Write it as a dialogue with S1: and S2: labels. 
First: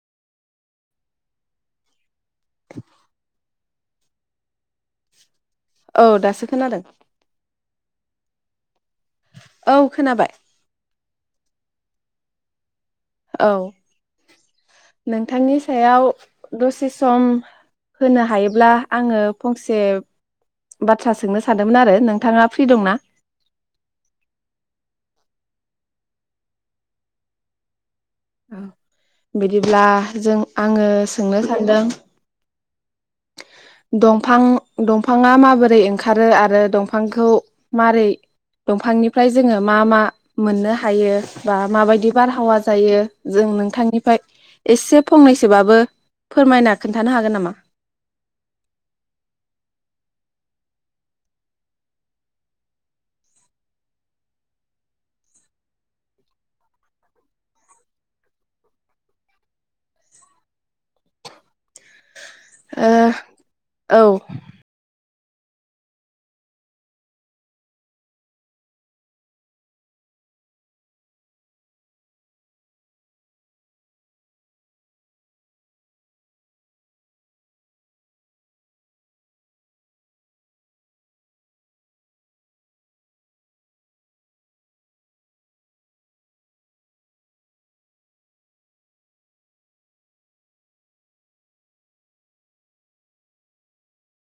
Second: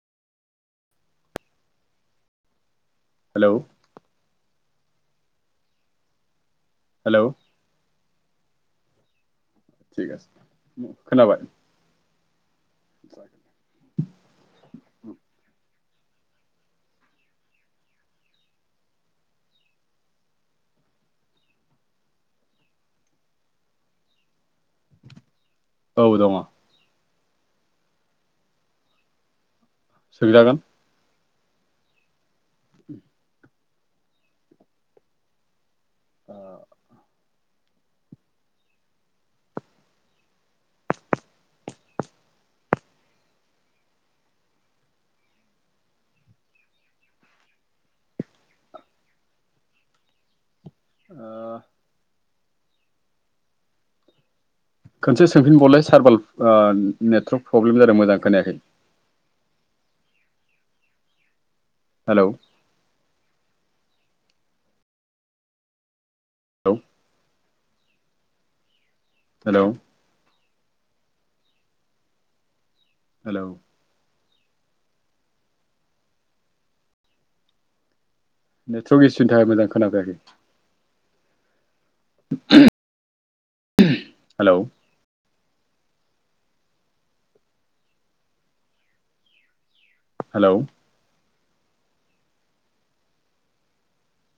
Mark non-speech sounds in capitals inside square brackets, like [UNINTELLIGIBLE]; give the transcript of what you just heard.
S1: [UNINTELLIGIBLE]
S2: Hello
S1: औ दासो खोनादों
S2: हेलौ
S1: औ खोनाबाय
S2: खोनाबाय
S1: औ नोंथांनि याव दसे सम होनो हायोब्ला आङो फंसे बाथ्रा सोंनो सानदोंमोन आरो नोंथाङा फ्रि दंना
S2: औ दङ।
S1: बि दिब्ला जों
S2: सोंजागोन
S1: आङो सोंनो सानदों दंफां दंफाङा माबोरै ओं खारो
S2: ओ,
S1: आरो दंफांखौ मारै दंफांनिफ्राय जोङो मा मा मोननो हायो बा माबायदि बारहावा जायो जों नोंथांनिफायय एसे फंनैसोबाबो फोरमायना खोन्थानो हागोन नामा?
S2: ओ खोनसे सोंफिनबावलाय सारबाल नेटवर्क ओ प्रब्लेम जादों मोजां खोनायाखै। हेलौ
S1: ओ औ।
S2: औ। हेलौ? हेलौ? नेटवर्क इसुनि थाखाय मोजां खोनाफैयाखै। [INAUDIBLE] हेलौ? हेलौ?